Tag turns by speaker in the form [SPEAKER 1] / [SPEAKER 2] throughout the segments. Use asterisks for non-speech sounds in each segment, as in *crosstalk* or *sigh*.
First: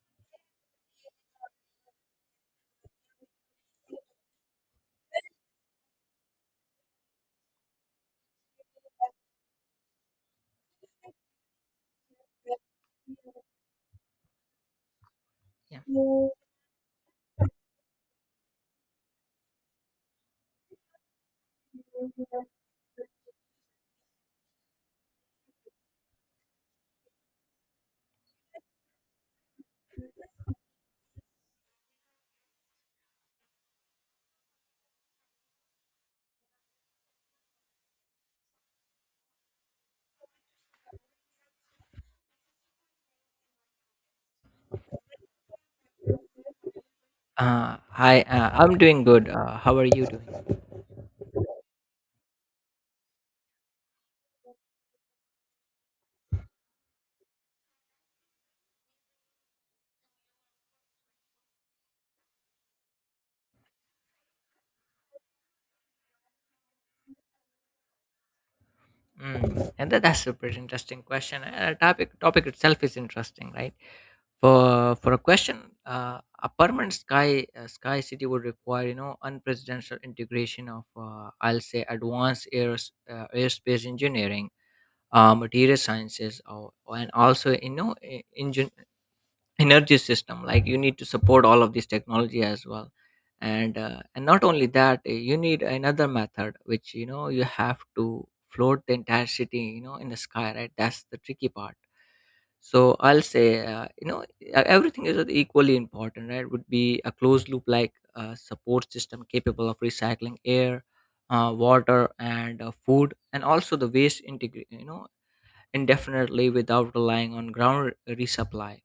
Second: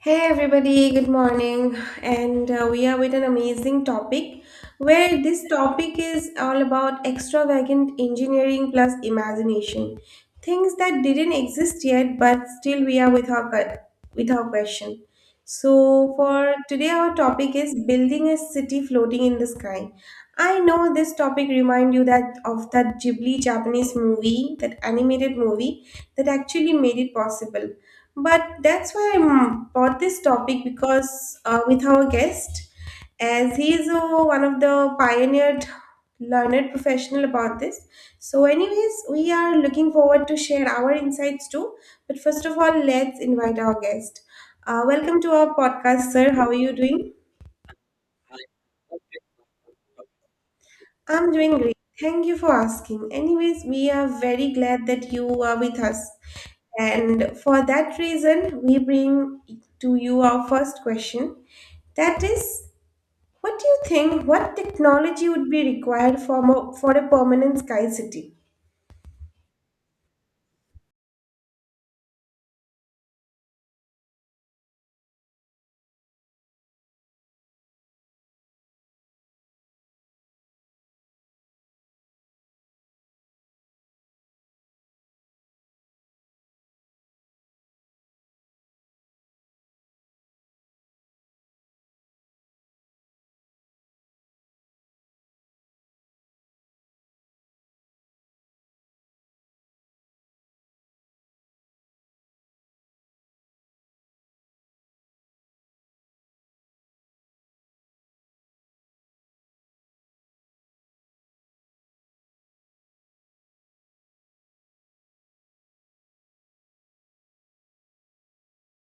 [SPEAKER 1] Hey everybody, good morning. And We are with an amazing topic where this topic is all about extravagant engineering plus imagination. Things that didn't exist yet, but still we are with with our question. So
[SPEAKER 2] Yeah.
[SPEAKER 1] for today our topic is building a city floating in the sky. I know this topic remind you that of that Ghibli Japanese movie, that animated movie that actually made it possible but that's why I brought this topic because with our guest, as he is one of the pioneered learned professional about this. So, anyways, we are looking forward to share our insights too. But first of all, let's invite our guest. Welcome to our podcast, sir. How are you doing?
[SPEAKER 2] I'm doing good. How are you doing?
[SPEAKER 1] I'm doing great. Thank you for asking. Anyways, we are very glad that you are with us. And for that reason, we bring to you our first question. That is, what do you think what technology would be required for for a permanent sky city?
[SPEAKER 2] Mm. That's a pretty interesting question. And a topic itself is interesting, right? For a question, a permanent sky city would require, you know, unprecedented integration of, I'll say, advanced airspace engineering, material sciences, or, and also, you know, energy system. Like you need to support all of this technology as well, and and not only that, you need another method which, you know, you have to float the entire city, you know, in the sky, right? That's the tricky part. So I'll say, you know, everything is equally important, right? Would be a closed loop, like, support system capable of recycling air, water, and food, and also the waste integrate, you know, indefinitely, without relying on ground resupply.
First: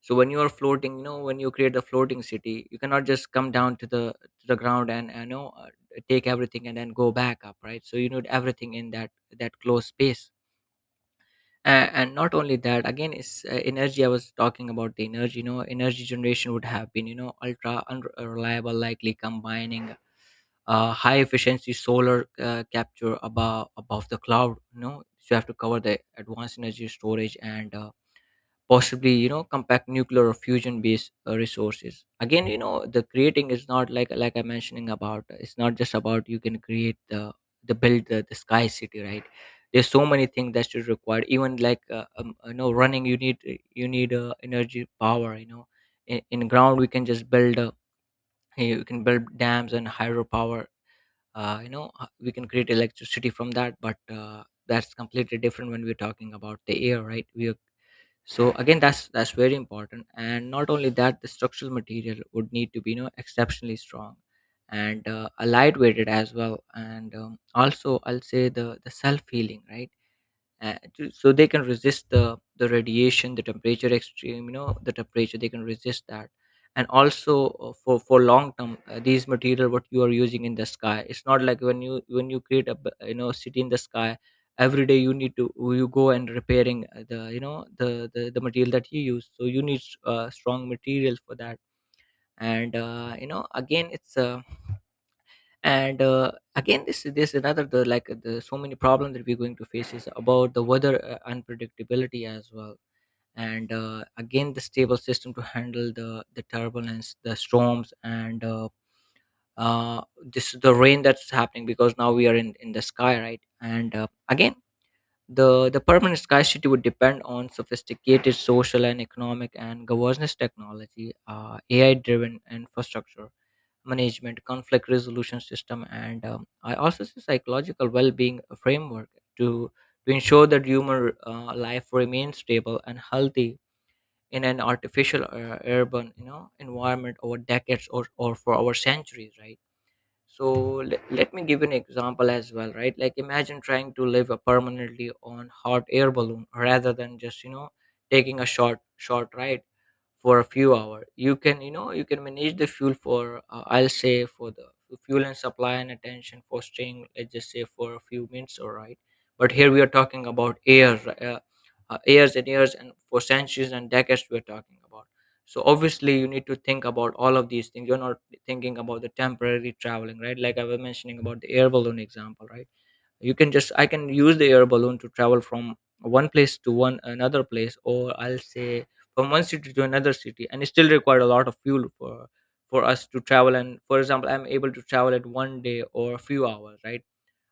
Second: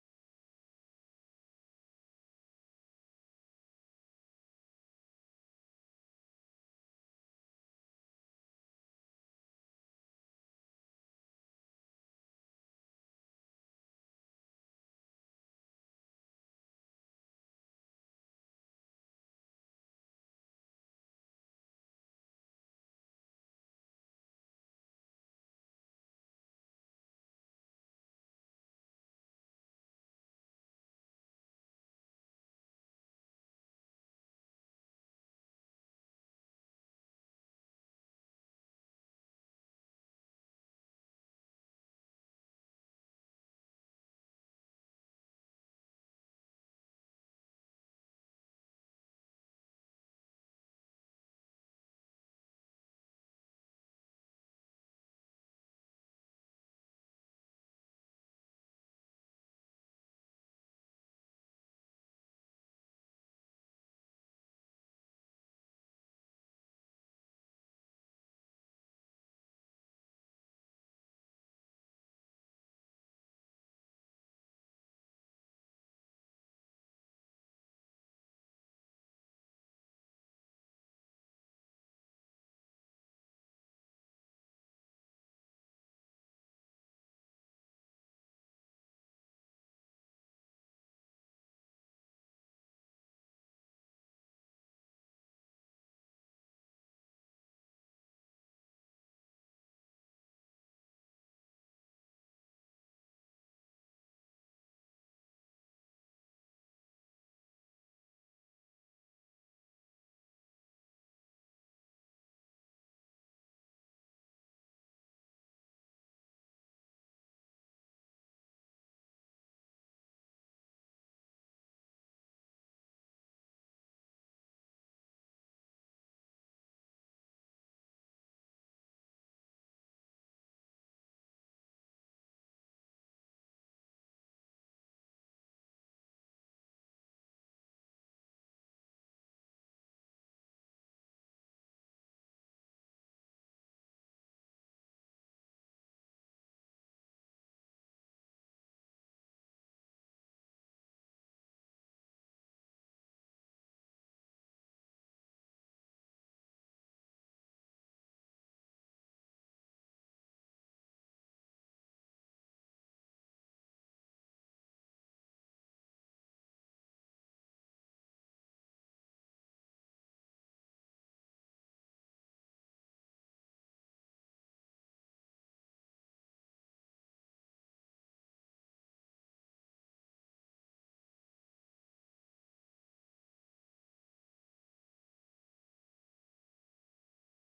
[SPEAKER 2] So when you are floating, you know, when you create a floating city, you cannot just come down to the, to the ground, and you know, take everything and then go back up, right? So you need everything in that, that closed space. And not only that, again is, energy. I was talking about the energy. You know, energy generation would have been, you know, ultra unreliable, likely combining high efficiency solar capture above the cloud, you know. So you have to cover the advanced energy storage, and possibly, you know, compact nuclear or fusion based resources. Again, you know, the creating is not like, like I'm mentioning about, it's not just about you can create the build the sky city, right? There's so many things that should require, even like, you know, running. You need energy power, you know. In ground we can just build, you can build dams and hydropower, you know, we can create electricity from that. But that's completely different when we're talking about the air, right? We are. So again, that's very important. And not only that, the structural material would need to be, you know, exceptionally strong, and a lightweighted as well, and also I'll say the self healing, right? So they can resist the radiation, the temperature extreme, you know, the temperature, they can resist that. And also, for long term, these material what you are using in the sky. It's not like when you, when you create you know, city in the sky, every day you need to, you go and repairing the, you know, the material that you use. So you need, strong material for that. And you know, again it's, and again this, this another, the, like, the so many problem that we're going to face is about the weather unpredictability as well. And again, the stable system to handle the turbulence, the storms, and uh, this, the rain that's happening, because now we are in the sky, right? And again, the permanent scarcity would depend on sophisticated social and economic and governance technology, AI driven infrastructure management, conflict resolution system, and I also see psychological well being framework to, to ensure that human life remains stable and healthy in an artificial urban, you know, environment over decades, or for over centuries, right? So let, let me give you an example as well, right? Like, imagine trying to live a permanently on hot air balloon rather than just, you know, taking a short ride for a few hours. You can, you know, you can manage the fuel for, I'll say, for the fuel and supply and attention for staying, let's just say, for a few minutes, all right? But here we are talking about air, years and years, and for centuries and decades we're talking about. So obviously you need to think about all of these things. You're not thinking about the temporary traveling, right? Like I was mentioning about the air balloon example, right? You can just, I can use the air balloon to travel from one place to one another place, or I'll say from one city to another city, and it still required a lot of fuel for us to travel. And for example, I'm able to travel at one day or a few hours, right?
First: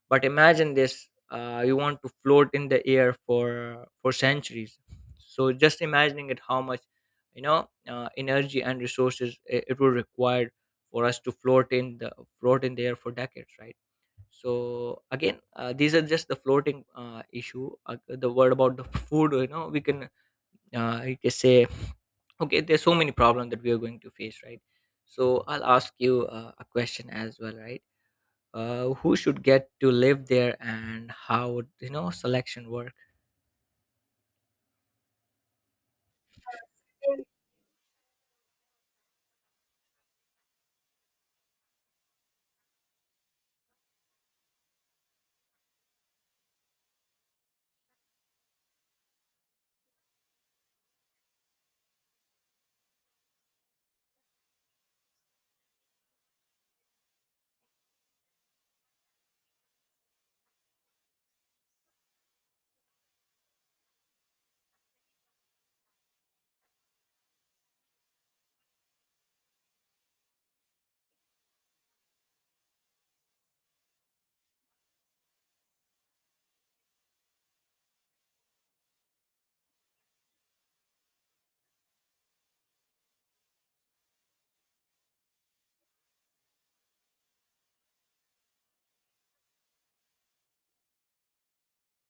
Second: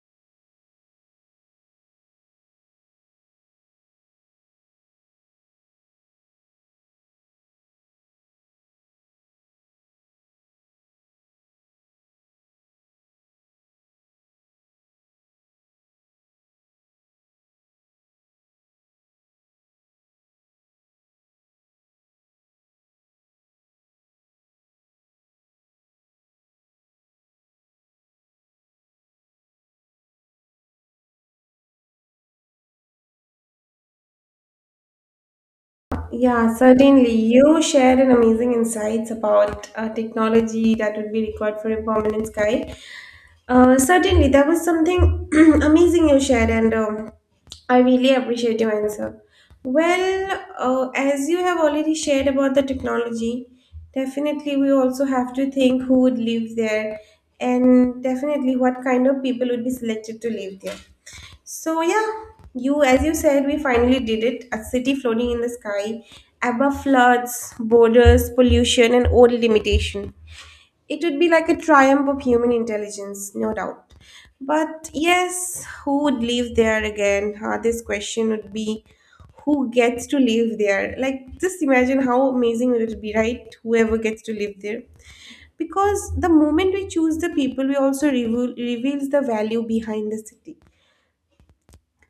[SPEAKER 2] But imagine this, you want to float in the air for centuries. So just imagining it, how much, you know, energy and resources it, it would require for us to float in the, float in the air for decades, right? So again, these are just the floating issue. The word about the *laughs* food, you know, we can, I can say, okay, there's so many problems that we are going to face, right? So I'll ask you a question as well, right? Who should get to live there, and how would, you know, selection work?
[SPEAKER 1] Yeah, certainly. You shared an amazing insights about technology that would be required for a permanent sky. Certainly, that was something *clears throat* amazing you shared, and I really appreciate your answer. Well, as you have already shared about the technology, definitely we also have to think who would live there and definitely what kind of people would be selected to live there. So, yeah, you, as you said, we finally did it a city floating in the sky, above floods, borders, pollution, and old limitation. It would be like a triumph of human intelligence, no doubt. But yes, who would live there again? This question would be who gets to live there? Like, just imagine how amazing would it be, right? Whoever gets to live there. Because the moment we choose the people, we also reveal, reveals the value behind the city.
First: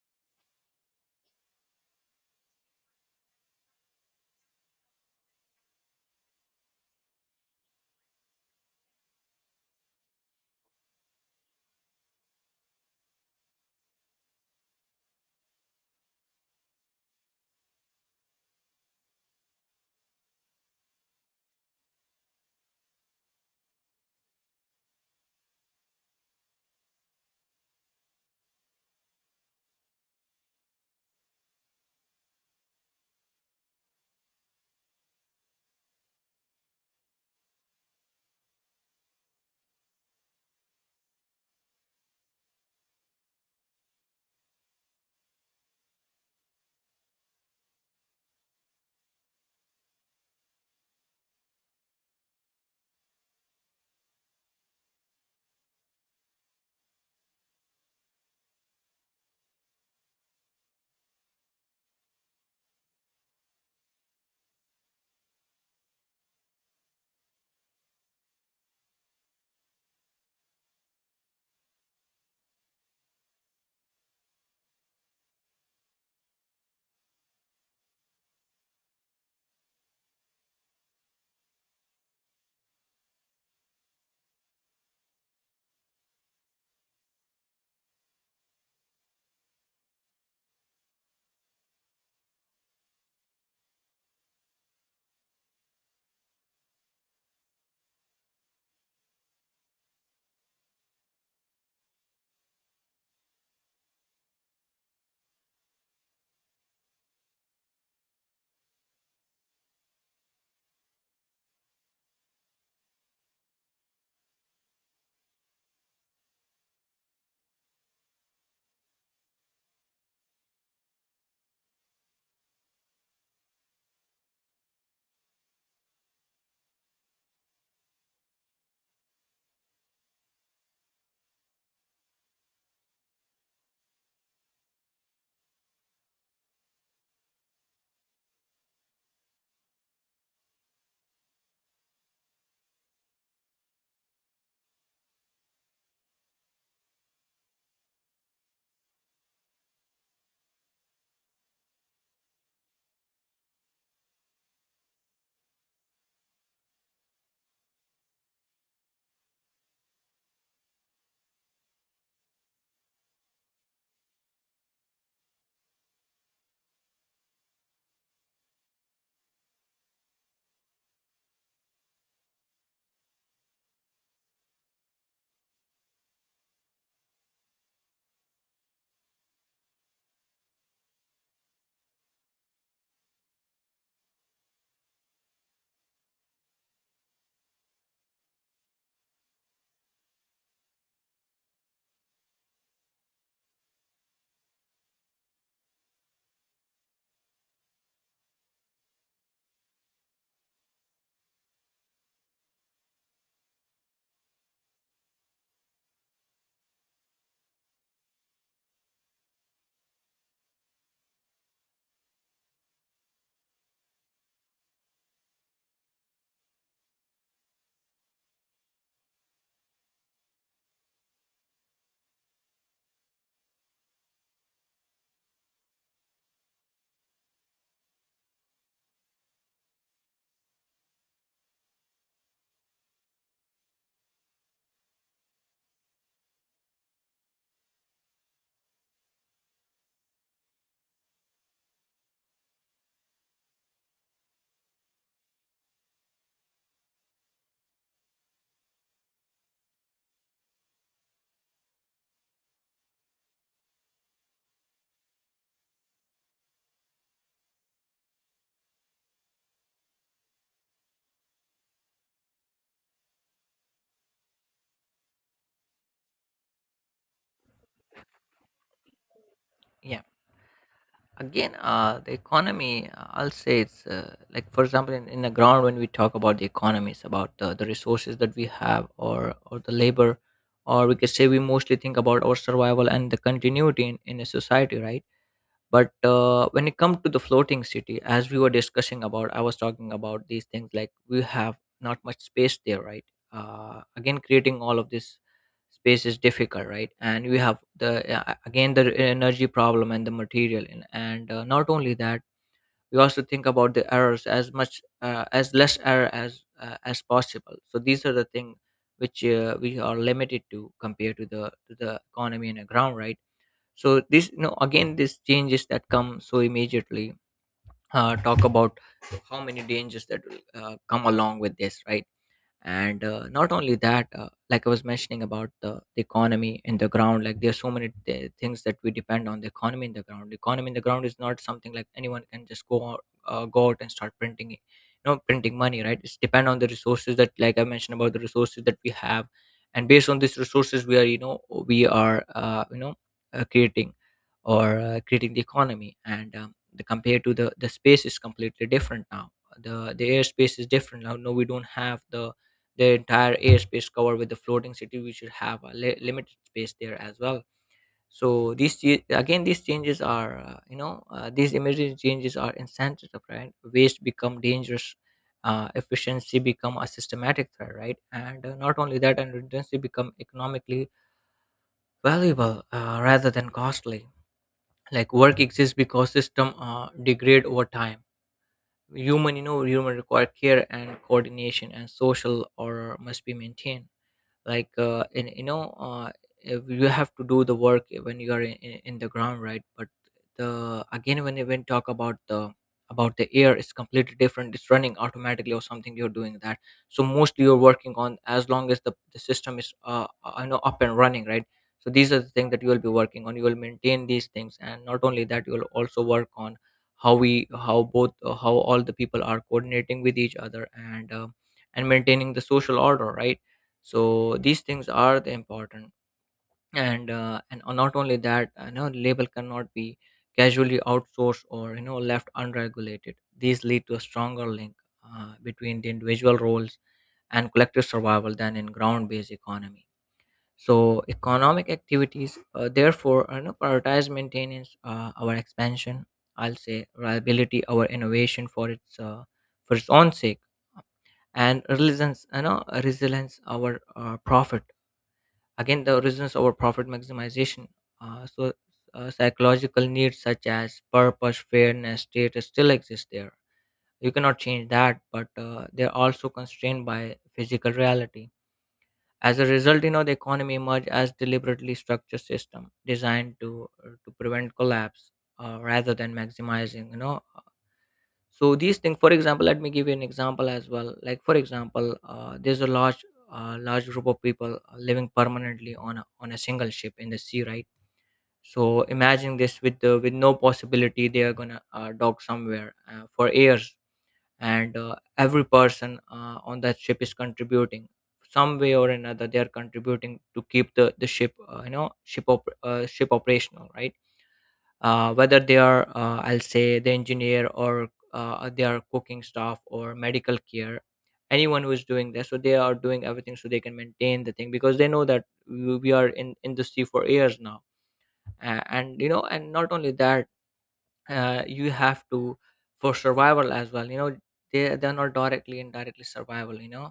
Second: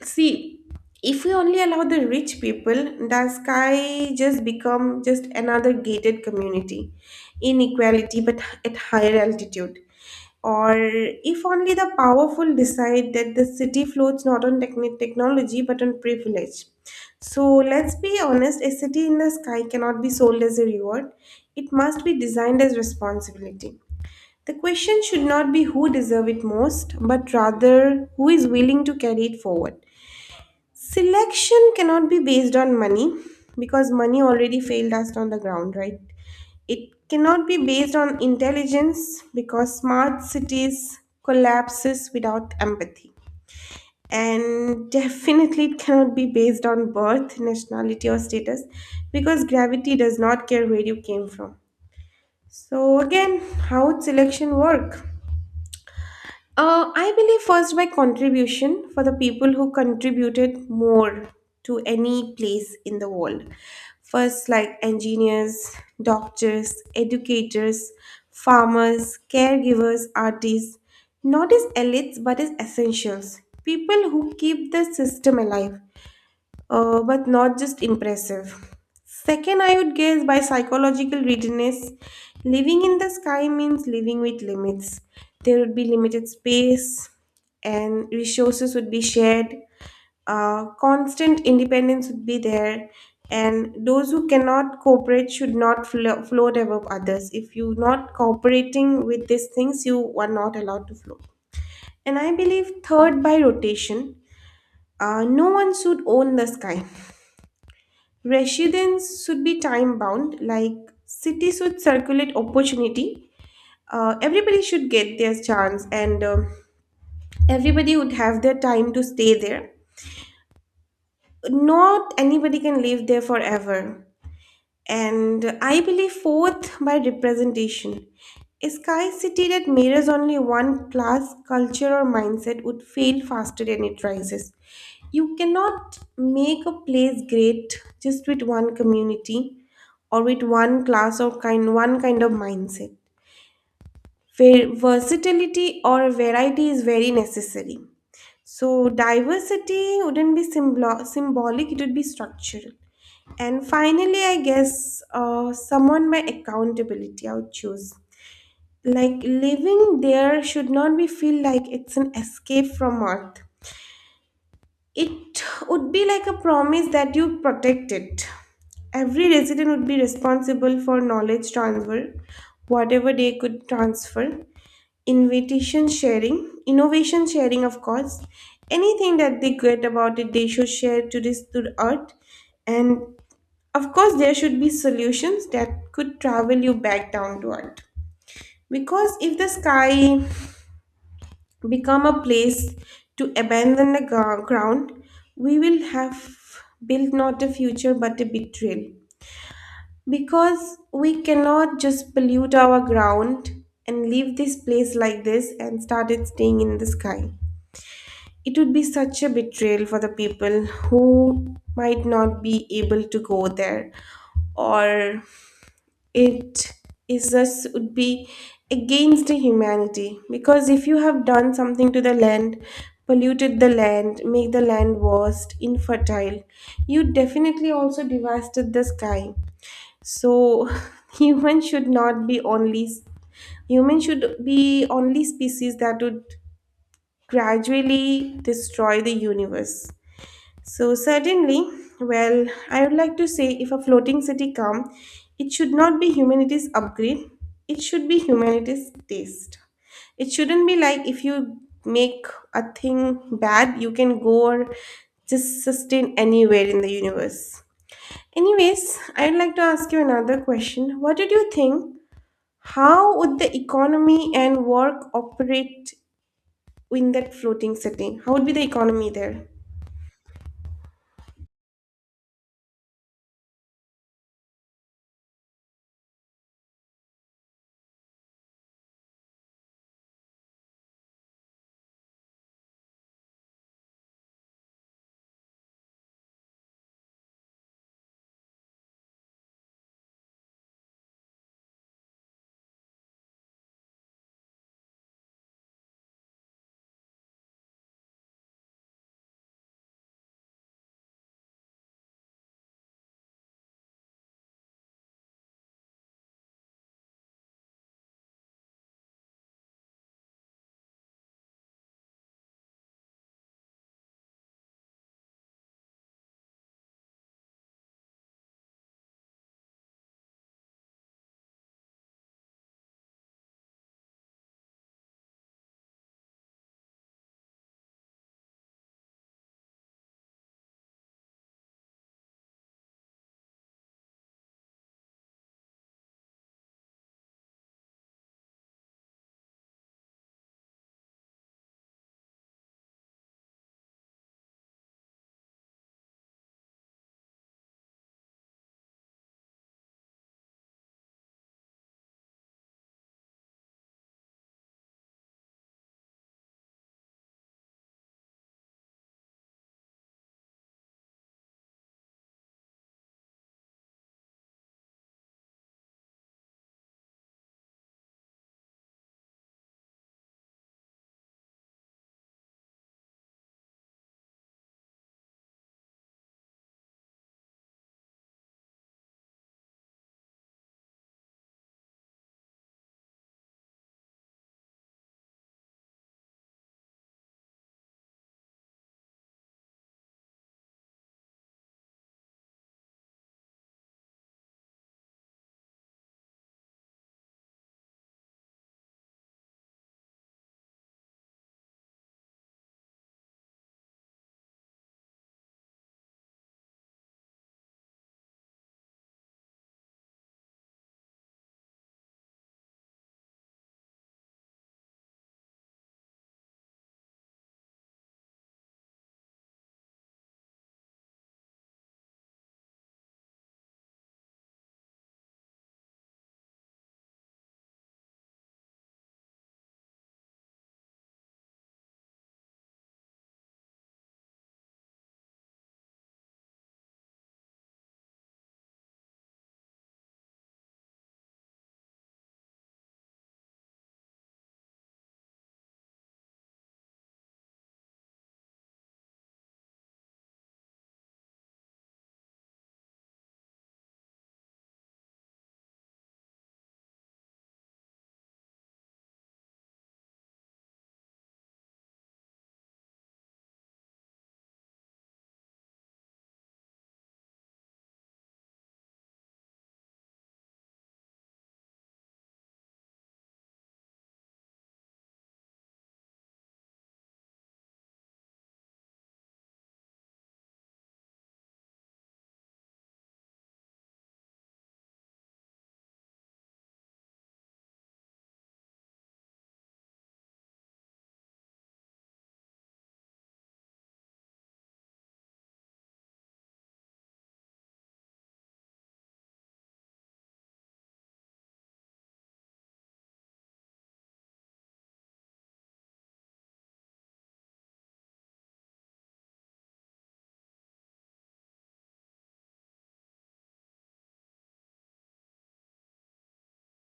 [SPEAKER 1] See, if we only allow the rich people, the sky just become just another gated community, inequality, but at higher altitude or if only the powerful decide that the city floats not on technology but on privilege. So let's be honest a city in the sky cannot be sold as a reward, it must be designed as responsibility. The question should not be who deserve it most, but rather who is willing to carry it forward. Selection cannot be based on money because money already failed us on the ground, right? It cannot be based on intelligence because smart cities collapses without empathy. And definitely it cannot be based on birth, nationality or status because gravity does not care where you came from. So again, how would selection work? I believe first by contribution for the people who contributed more to any place in the world. First, like engineers, doctors, educators, farmers, caregivers, artists, not as elites but as essentials. People who keep the system alive but not just impressive. Second, I would guess by psychological readiness, living in the sky means living with limits. There would be limited space, and resources would be shared. Constant independence would be there, and those who cannot cooperate should not float above others. If you're not cooperating with these things, you are not allowed to float. And I believe, third, by rotation, no one should own the sky. Residents should be time bound, like cities should circulate opportunity. Everybody should get their chance, and everybody would have their time to stay there. Not anybody can live there forever. And I believe fourth by representation. A sky city that mirrors only one class, culture, or mindset would fail faster than it rises. You cannot make a place great just with one community or with one class or kind one kind of mindset. Versatility or variety is very necessary. So diversity wouldn't be symbolic, it would be structural. And finally, I guess someone by accountability I would choose. Like living there should not be feel like it's an escape from Earth. It would be like a promise that you protect it. Every resident would be responsible for knowledge transfer, whatever they could transfer, invitation sharing, innovation sharing, of course. Anything that they get about it, they should share to this to the Earth and of course, there should be solutions that could travel you back down to earth. Because if the sky become a place to abandon the ground, we will have built not a future but a betrayal. Because we cannot just pollute our ground and leave this place like this and started staying in the sky. It would be such a betrayal for the people who might not be able to go there or it is just would be against the humanity because if you have done something to the land polluted the land make the land worst infertile you definitely also devastated the sky so *laughs* humans should not be only humans should be only species that would gradually destroy the universe so certainly, well, I would like to say if a floating city come, it should not be humanity's upgrade. It should be humanity's taste. It shouldn't be like if you make a thing bad, you can go or just sustain anywhere in the universe. Anyways, I would like to ask you another question. What did you think? How would the economy and work operate in that floating city? How would be the economy there?
[SPEAKER 2] Yeah, again, the economy, I'll say it's, like, for example, in the ground, when we talk about the economy, it's about the resources that we have, or the labor, or we could say we mostly think about our survival and the continuity in a society, right? But when it comes to the floating city, as we were discussing about, I was talking about these things. Like, we have not much space there, right? Again, creating all of this space is difficult, right? And we have the, again, the energy problem and the material in, and not only that, we also think about the errors as much, as less error as, as possible. So these are the things which, we are limited to compared to the, to the economy and the ground, right? So this, you know, again, these changes that come so immediately, talk about how many dangers that will, come along with this, right? And not only that, like I was mentioning about the economy in the ground. Like, there's so many things that we depend on the economy in the ground. The economy in the ground is not something like anyone can just go out and start you know, printing money, right? It's depend on the resources that, like I mentioned about, the resources that we have. And based on these resources, we are, you know, we are, you know, creating, or creating the economy, and the compared to the space is completely different now. The airspace is different now. No, we don't have the entire airspace covered with the floating city. We should have a limited space there as well. So these again, these changes are, you know, these emergency changes are insensitive, right? Waste become dangerous, efficiency become a systematic threat, right? And not only that, and redundancy become economically valuable, rather than costly. Like, work exists because system degrade over time. Human, you know, human require care and coordination, and social order must be maintained. Like, in you know, if you have to do the work when you are in, in the ground, right? But the, again, when you, when talk about the, about the air, it's completely different. It's running automatically, or something you're doing that. So mostly you're working on as long as the system is, you know, up and running, right? So these are the things that you will be working on. You will maintain these things, and not only that, you will also work on how we, how all the people are coordinating with each other, and and maintaining the social order, right? So these things are the important. And not only that, you know, label cannot be casually outsourced, or you know, left unregulated. These lead to a stronger link between the individual roles and collective survival than in ground-based economy. So economic activities therefore are not prioritize maintenance, our expansion, I'll say reliability, our innovation for its, for its own sake, and resilience, you know, resilience, our profit. Again, the origins over profit maximization. So, psychological needs such as purpose, fairness, status still exist there. You cannot change that, but they're also constrained by physical reality. As a result, you know the economy emerged as deliberately structured system designed to prevent collapse rather than maximizing. So these things, for example, let me give you an example as well, like for example there's a large group of people living permanently on on a single ship in the sea, right? So imagine this with no possibility they are gonna dock somewhere for years, and every person on that ship is contributing some way or another. They are contributing to keep the ship, ship operational, right? Whether they are I'll say the engineer, or they are cooking staff or medical care, anyone who is doing this. So they are doing everything so they can maintain the thing, because they know that we are in industry for years now. And you know, and not only that, you have to, for survival as well. They're not directly, indirectly survival, you know.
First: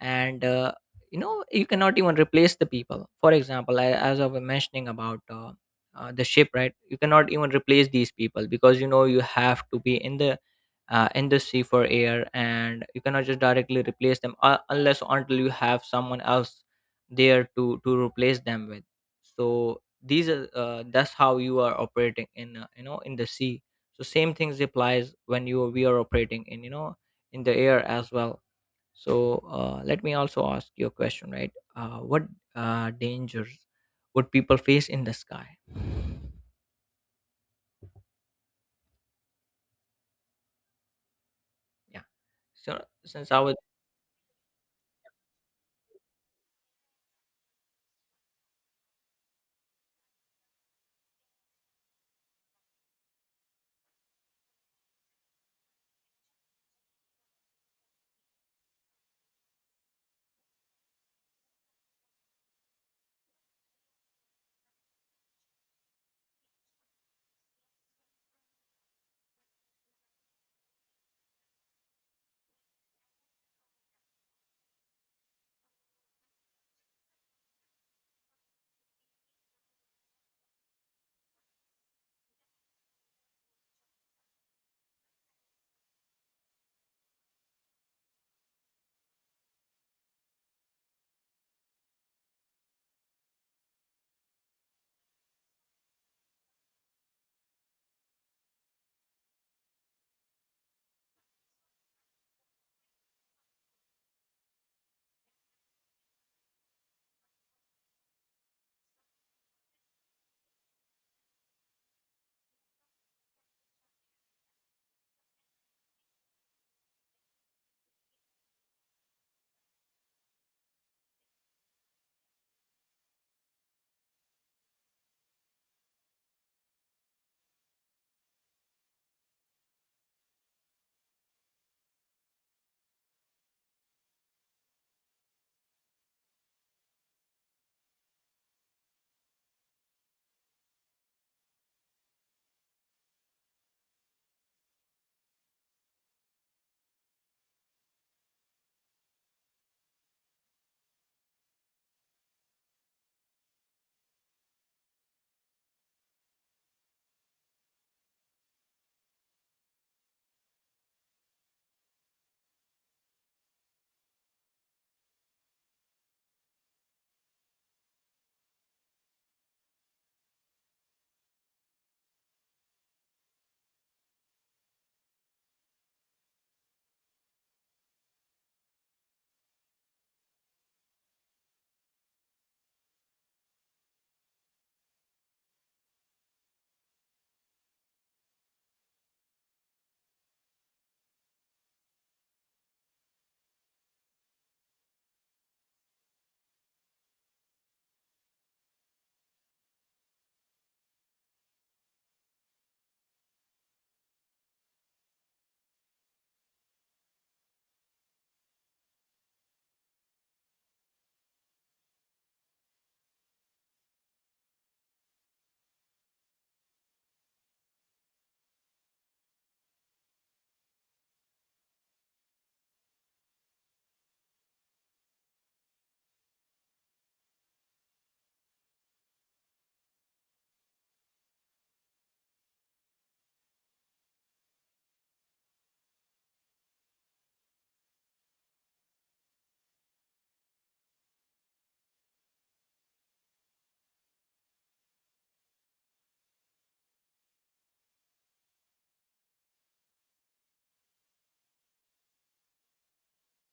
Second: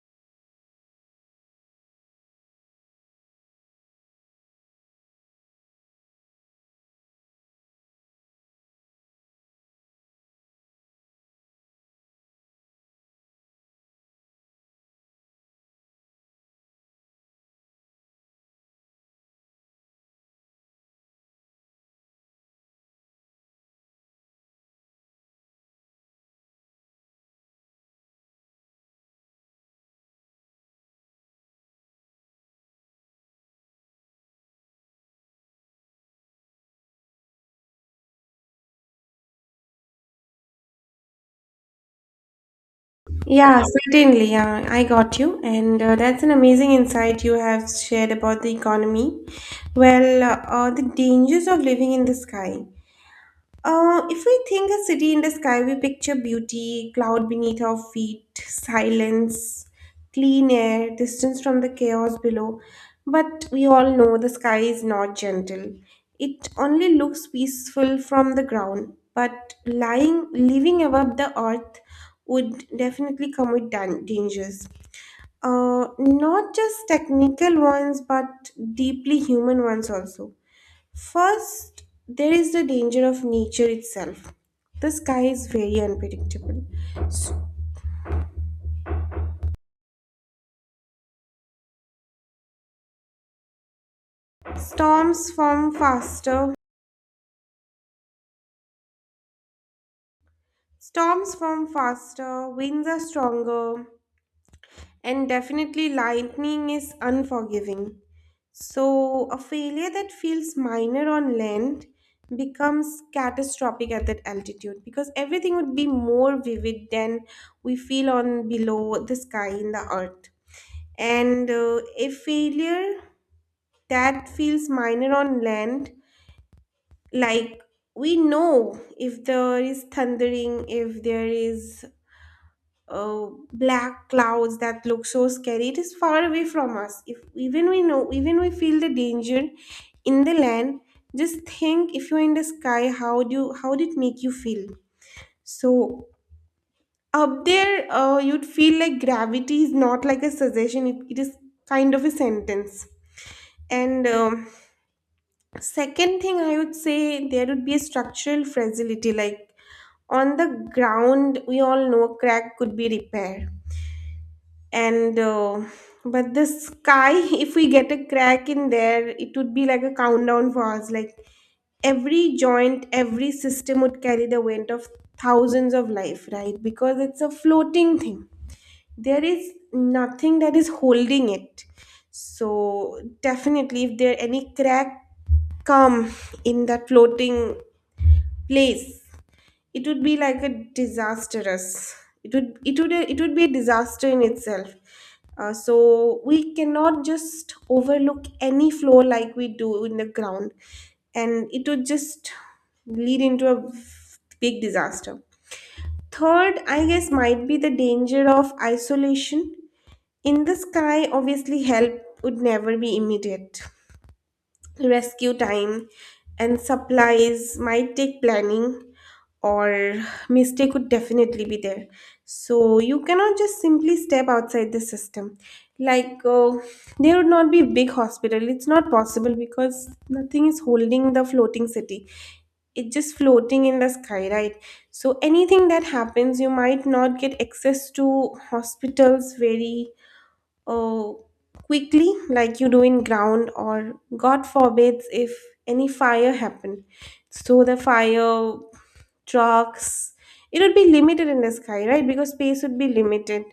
[SPEAKER 2] And you cannot even replace the people. For example, I, as I was mentioning about the ship, right? You cannot even replace these people because you know you have to be in the sea for air, and you cannot just directly replace them unless or until you have someone else there to replace them with. So these are that's how you are operating in in the sea. So same things applies when you we are operating in, you know, in the air as well. So let me also ask you a question, right? What dangers would people face in the sky? Yeah. So since I was,
[SPEAKER 1] Yeah, certainly. Yeah, I got you. And That's an amazing insight you have shared about the economy. Well, the dangers of living in the sky. If we think a city in the sky, we picture beauty, cloud beneath our feet, silence, clean air, distance from the chaos below. But we all know the sky is not gentle. It only looks peaceful from the ground, but lying, living above the earth would definitely come with dangers. Not just technical ones, but deeply human ones also. First, there is the danger of nature itself. The sky is very unpredictable. S- Storms form faster, storms form faster, winds are stronger, and definitely lightning is unforgiving. So, a failure that feels minor on land becomes catastrophic at that altitude because everything would be more vivid than we feel on below the sky in the earth. And A failure that feels minor on land like we know if there is thundering if there is uh, black clouds that look so scary it is far away from us if even we know even we feel the danger in the land just think if you're in the sky how do you how did it make you feel so up there you'd feel like gravity is not like a suggestion it is kind of a sentence and second thing, I would say there would be a structural fragility. Like on the ground, we all know crack could be repaired, and but the sky, *laughs* if we get a crack in there, it would be like a countdown for us. Like every joint, every system would carry the weight of thousands of life, right? Because it's a floating thing there is nothing that is holding it so definitely if there any crack come in that floating place it would be like a disastrous it would it would be a disaster in itself so we cannot just overlook any flow like we do in the ground and it would just lead into a big disaster third I guess might be the danger of isolation in the sky, obviously, help would never be immediate. Rescue time and supplies might take planning, or mistake would definitely be there. So you cannot just simply step outside the system. Like there would not be a big hospital. It's not possible because nothing is holding the floating city. It's just floating in the sky, right? So anything that happens, you might not get access to hospitals very oh, quickly, like you do in ground, or God forbids if any fire happen. So the fire trucks, it would be limited in the sky, right? Because space would be limited,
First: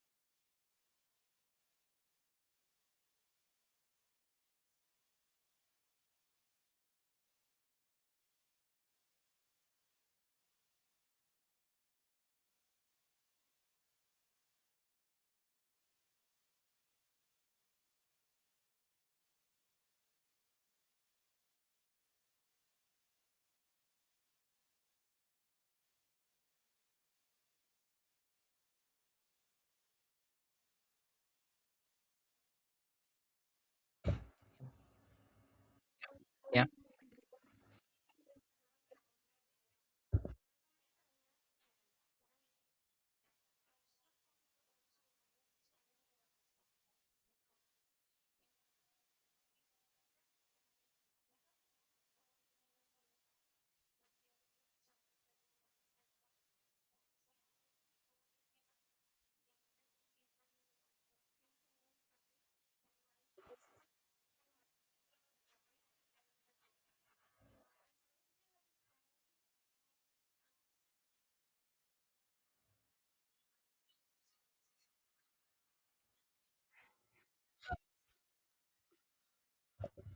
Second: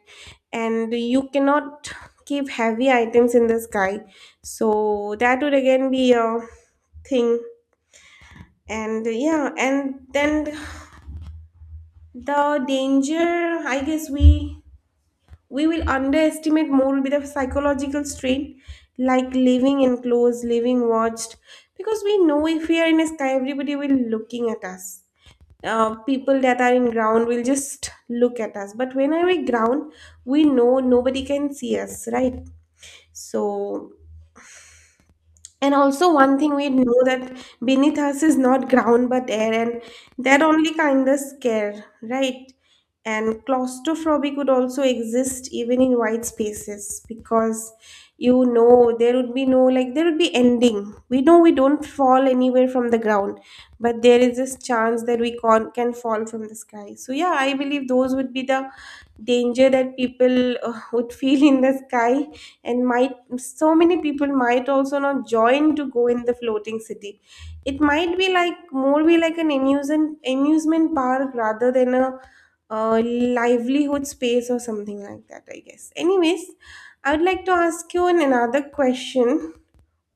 [SPEAKER 1] and you cannot keep heavy items in the sky. So that would again be a thing. And yeah, and then the danger, I guess we will underestimate more will be the psychological strain like living enclosed living watched because we know if we are in a sky everybody will looking at us people that are in ground will just look at us but when are we ground we know nobody can see us right so and also, one thing
[SPEAKER 2] yeah.
[SPEAKER 1] we know that beneath us is not ground but air, and that only kind of scare, right? And claustrophobia could also exist even in wide spaces because you know there would be no like there would be ending. We know we don't fall anywhere from the ground, but there is this chance that we can fall from the sky. So yeah, I believe those would be the danger that people would feel in the sky and might, so many people might also not join to go in the floating city. It might be like more be like an amusement park rather than a livelihood space or something like that, I guess. Anyways, I would like to ask you another question:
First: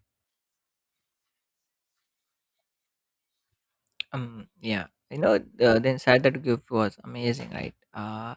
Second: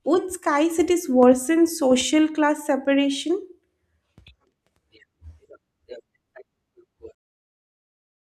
[SPEAKER 1] would sky cities worsen social class separation?
[SPEAKER 2] Yeah, you know, the insight that you give was amazing, right?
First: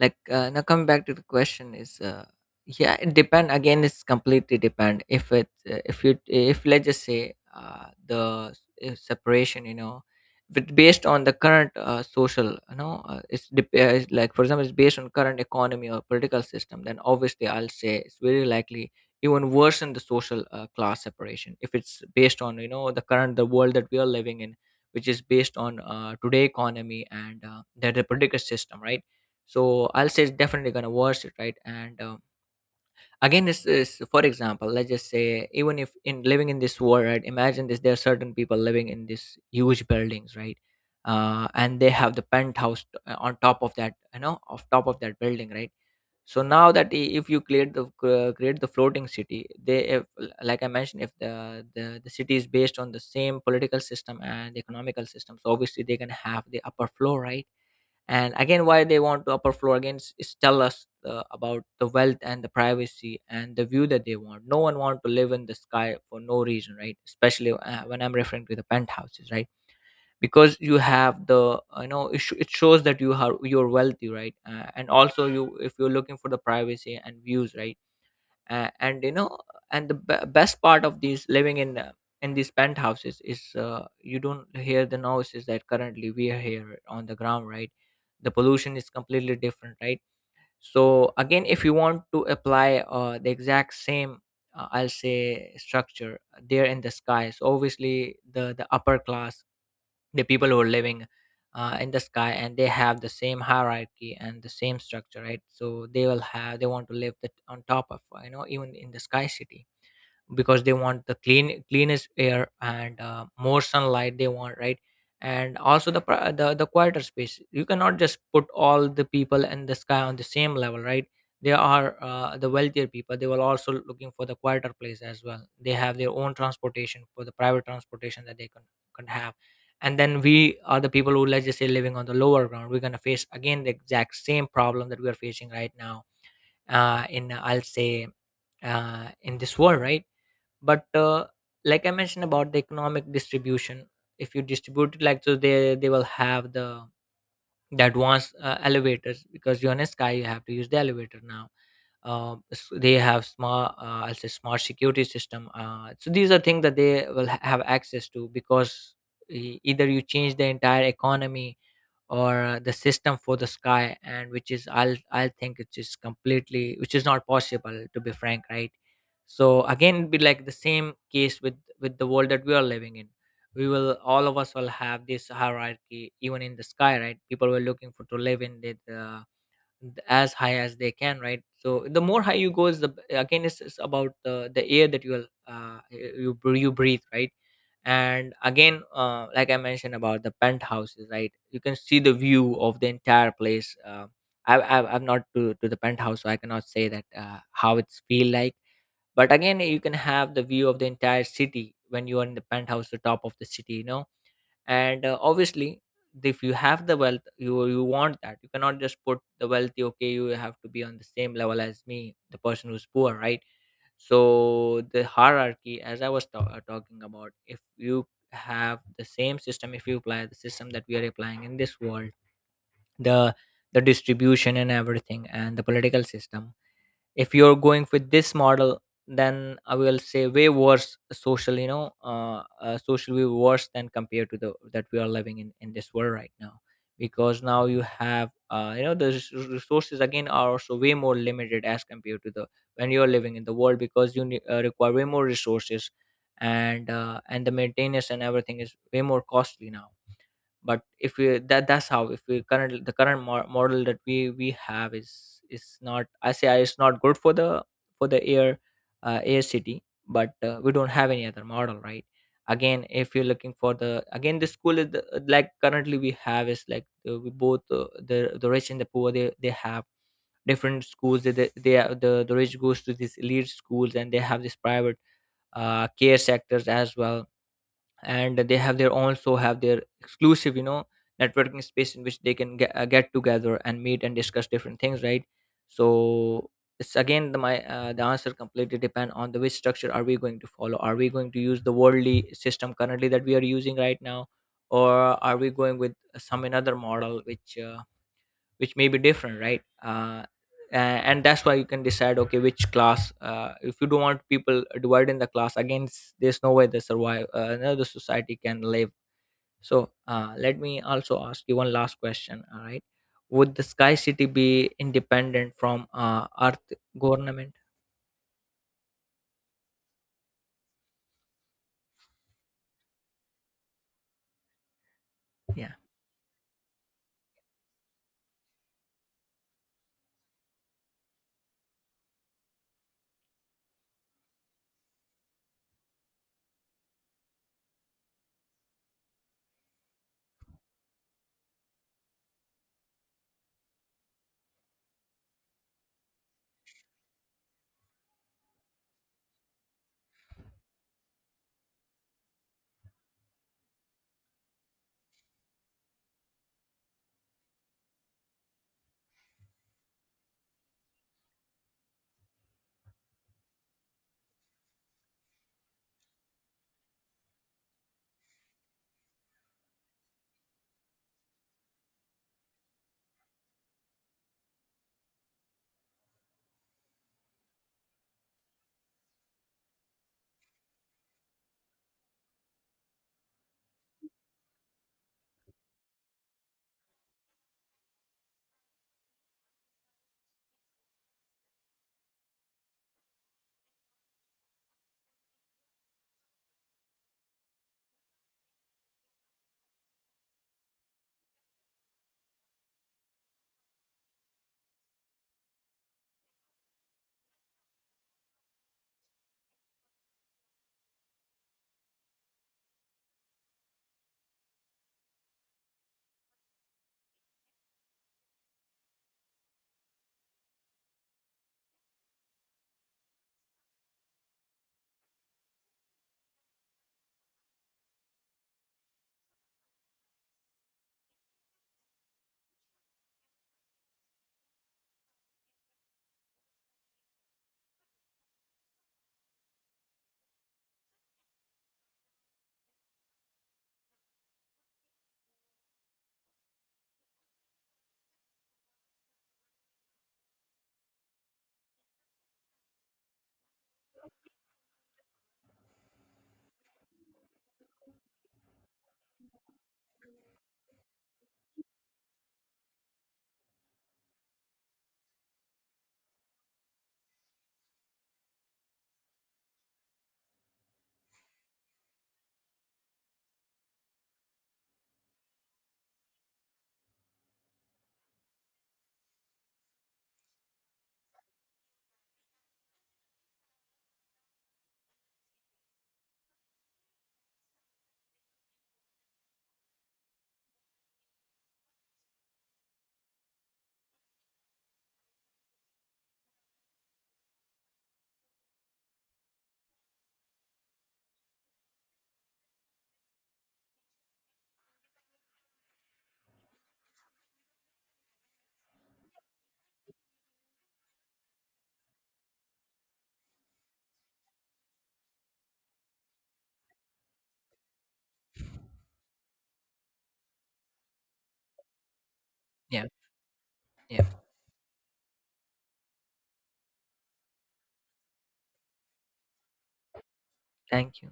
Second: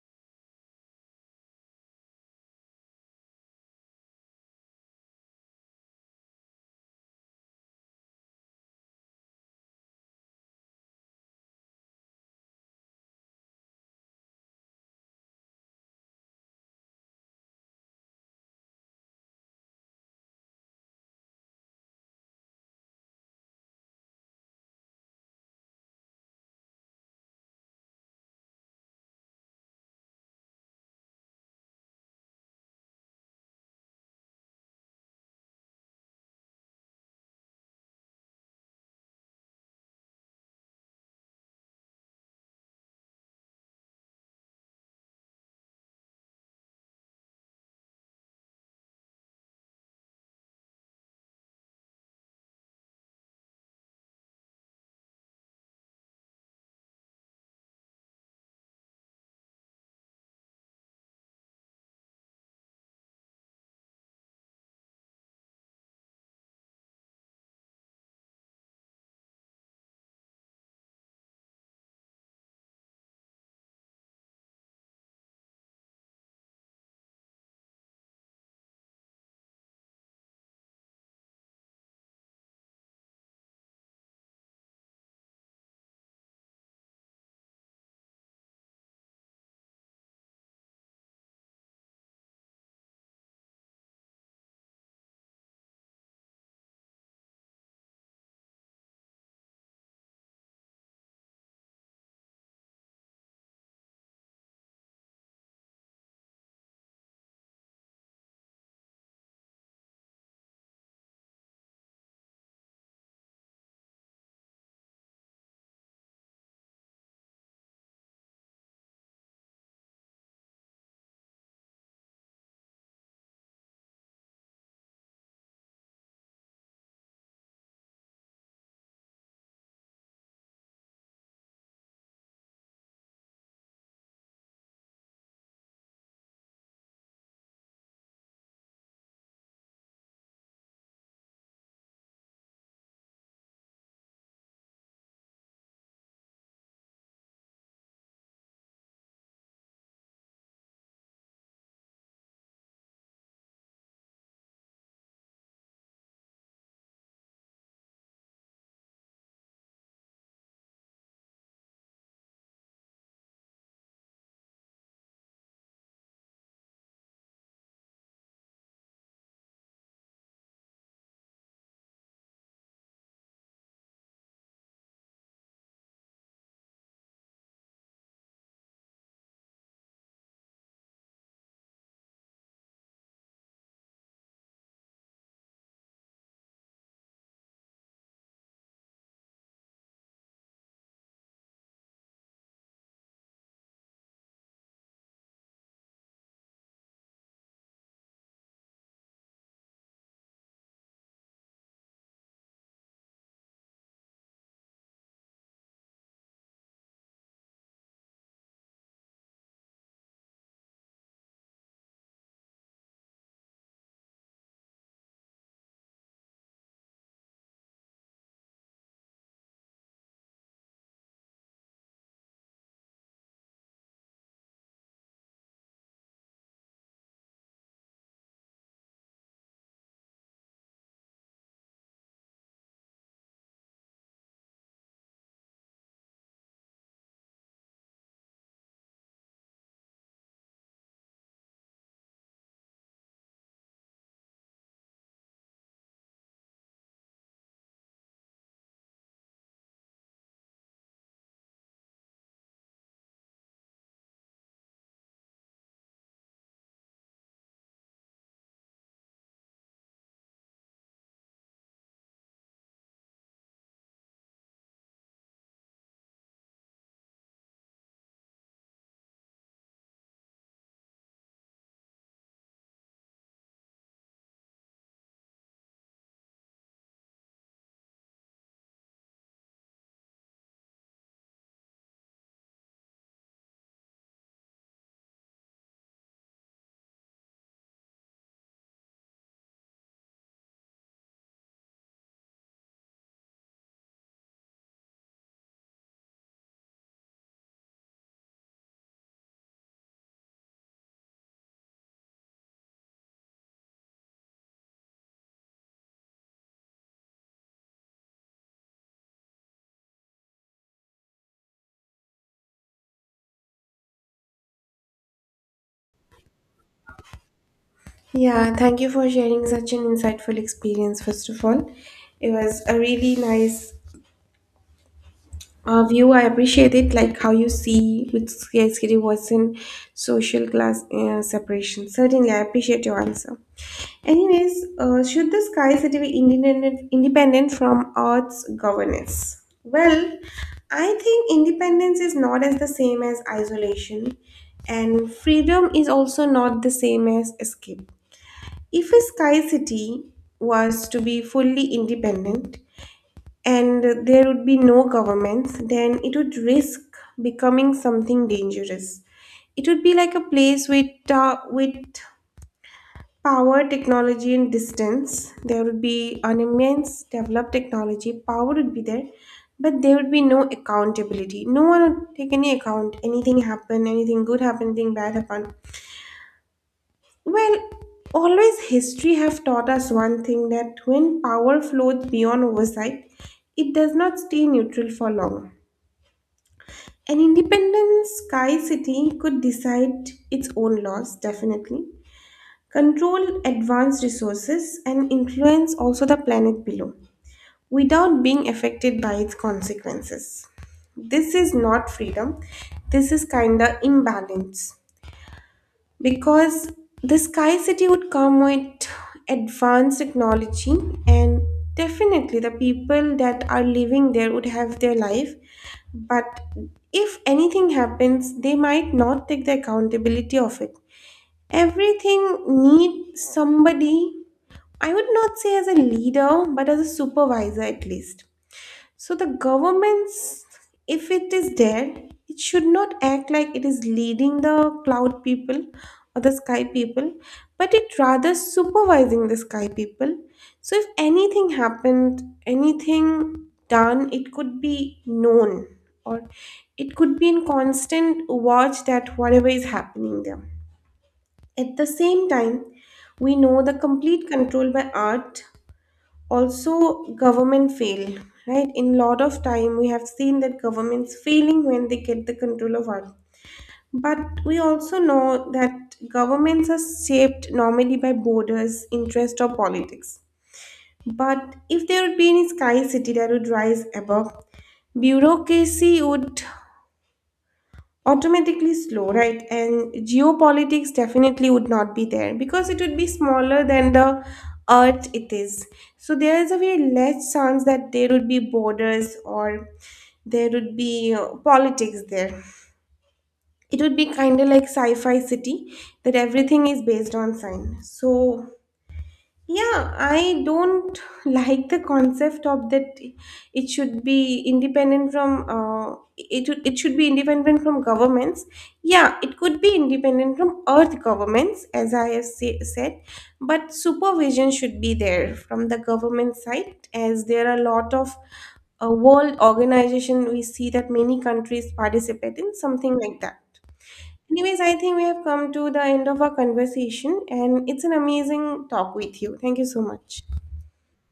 [SPEAKER 2] Like now coming back to the question is, yeah, it depend, again it's completely depend if it if you, if let's just say the separation, you know, but based on the current social, you know, it's like for example it's based on current economy or political system, then obviously I'll say it's very likely even worsen the social class separation if it's based on, you know, the current, the world that we are living in, which is based on today economy, and the political system, right? So I'll say it's definitely gonna watch it, right? And again this is for example, let's just say, even if in living in this world, right? Imagine this, there are certain people living in these huge buildings, right? And they have the penthouse on top of that, you know, off top of that building, right? So now if you create the floating city, they, if, like I mentioned, if the city is based on the same political system and economical system, so obviously they're going to have the upper floor, right? And again, why they want to upper floor, again is tell us about the wealth and the privacy and the view that they want. No one want to live in the sky for no reason, right? Especially when I'm referring to the penthouses, right? Because you have the, you know, it shows that you have, you're wealthy, right? And also you, if you're looking for the privacy and views, right? And you know And best part of these living in these penthouses is you don't hear the noises that currently we are here on the ground, right? The pollution is completely different, right? So again, if you want to apply the exact same I'll say structure there in the sky, so obviously the upper class, the people who are living in the sky, and they have the same hierarchy and the same structure, right? So they will have, they want to live on top of, even in the sky city, because they want the clean, cleanest air and more sunlight they want, right? And also the, pri- the quieter space. You cannot just put all the people and the sky on the same level, right? They are the wealthier people, they were also looking for the quieter place as well. They have their own transportation, for the private transportation that they can have. And then we are the people who, let's just say, living on the lower ground, we're going to face again the exact same problem that we are facing right now in I'll say in this world, right? But like I mentioned about the economic distribution, if you distribute it like, so they will have the advanced elevators, because you're in a sky, you have to use the elevator now. They have smart, I'll say smart security system. So these are things that they will have access to, because either you change the entire economy or the system for the sky, and which is I'll think it's just completely, which is not possible, to be frank, right? So again it'd be like the same case with the world that we are living in. We will, all of us will have this hierarchy even in the sky, right? People were looking for to live in it as high as they can, right? So the more high you go is the again it's about the air that you will you br- you breathe, right? And again like I mentioned about the penthouses, right? You can see the view of the entire place. I'm not to the penthouse, so I cannot say that how it's feel like. But again, you can have the view of the entire city when you are in the penthouse, the top of the city, you know. And obviously, if you have the wealth, you want that. You cannot just put the wealthy, okay, you have to be on the same level as me, the person who's poor, right? So the hierarchy, as I was talking about, if you have the same system, if you apply the system that we are applying in this world, the the distribution and everything and the political system, if you're going with this model, then I will say way worse social, you know, socially worse than compared to the that we are living in this world right now, because now you have resources again are also way more limited as compared to the, when you're living in the world, because you require way more resources, and the maintenance and everything is way more costly now. But if we, that, that's how, if we current, the current model that we have is not, I say it's not good for the, for the air air city. But we don't have any other model, right? Again, if you're looking for the, again the school is the, like currently we have is like we both the rich and the poor, they have different schools. The rich goes to these elite schools and they have this private care sectors as well, and they have their, also have their exclusive, you know, networking space in which they can get together and meet and discuss different things, right? So it's again, the my the answer completely depend on the, which structure are we going to follow? Are we going to use the worldly system currently that we are using right now, or are we going with some another model which may be different, right? And that's why you can decide okay, which class if you don't want people divided in the class, again there's no way the survive, no, the society can live. So let me also ask you one last question, all right? Would the sky city be independent from earth government?
[SPEAKER 1] Yeah, thank you for sharing such an insightful experience. First of all, it was a really nice
[SPEAKER 2] Yeah,
[SPEAKER 1] view, I appreciate it, like how you see with scarcity was in social class separation. Certainly I appreciate your answer. Anyways, should the Sky City be independent from earth's governance? Well, I think independence is not as the same as isolation, and freedom is also not the same as escape. If a sky City was to be fully independent and there would be no governments, then it would risk becoming something dangerous. It would be like a place with power, technology, and distance. There would be an immense developed technology. Power would be there, but there would be no accountability. No one would take any account. Anything happen, anything good happen, anything bad happen. Well, always history have taught us one thing, that when power flows beyond oversight, it does not stay neutral for long. An independent sky city could decide its own laws, definitely, control advanced resources, and influence also the planet below without being affected by its consequences. This is not freedom, this is kinda imbalance, because the Sky City would come with advanced technology, and definitely the people that are living there would have their life. But if anything happens, they might not take the accountability of it. Everything needs somebody, I would not say as a leader, but as a supervisor at least. So the governments, if it is there, it should not act like it is leading the cloud people or the sky people, but it rather supervising the sky people. So if anything happened, anything done, it could be known, or it could be in constant watch that whatever is happening there. At the same time, we know the complete control by art also government fail, right? In lot of time we have seen that governments failing when they get the control of art. But we also know that governments are shaped normally by borders interest or politics, but if there would be any sky city that would rise above, bureaucracy would automatically slow, right? And geopolitics definitely would not be there because it would be smaller than the earth it is. So there is a very less chance that there would be borders or there would be politics there. It would be kind of like sci fi city, that everything is based on science. So yeah, I don't *laughs* like the concept of that it should be independent from it should be independent from governments. Yeah, it could be independent from earth governments as I have say, said, but supervision should be there from the government side, as there are a lot of world organization, we see that many countries participate in
[SPEAKER 2] yeah,
[SPEAKER 1] something like that.
[SPEAKER 2] yeah.
[SPEAKER 1] Anyways, I think we have come to the end of our conversation, and it's an amazing talk with you. Thank you so much.
[SPEAKER 2] Thank you.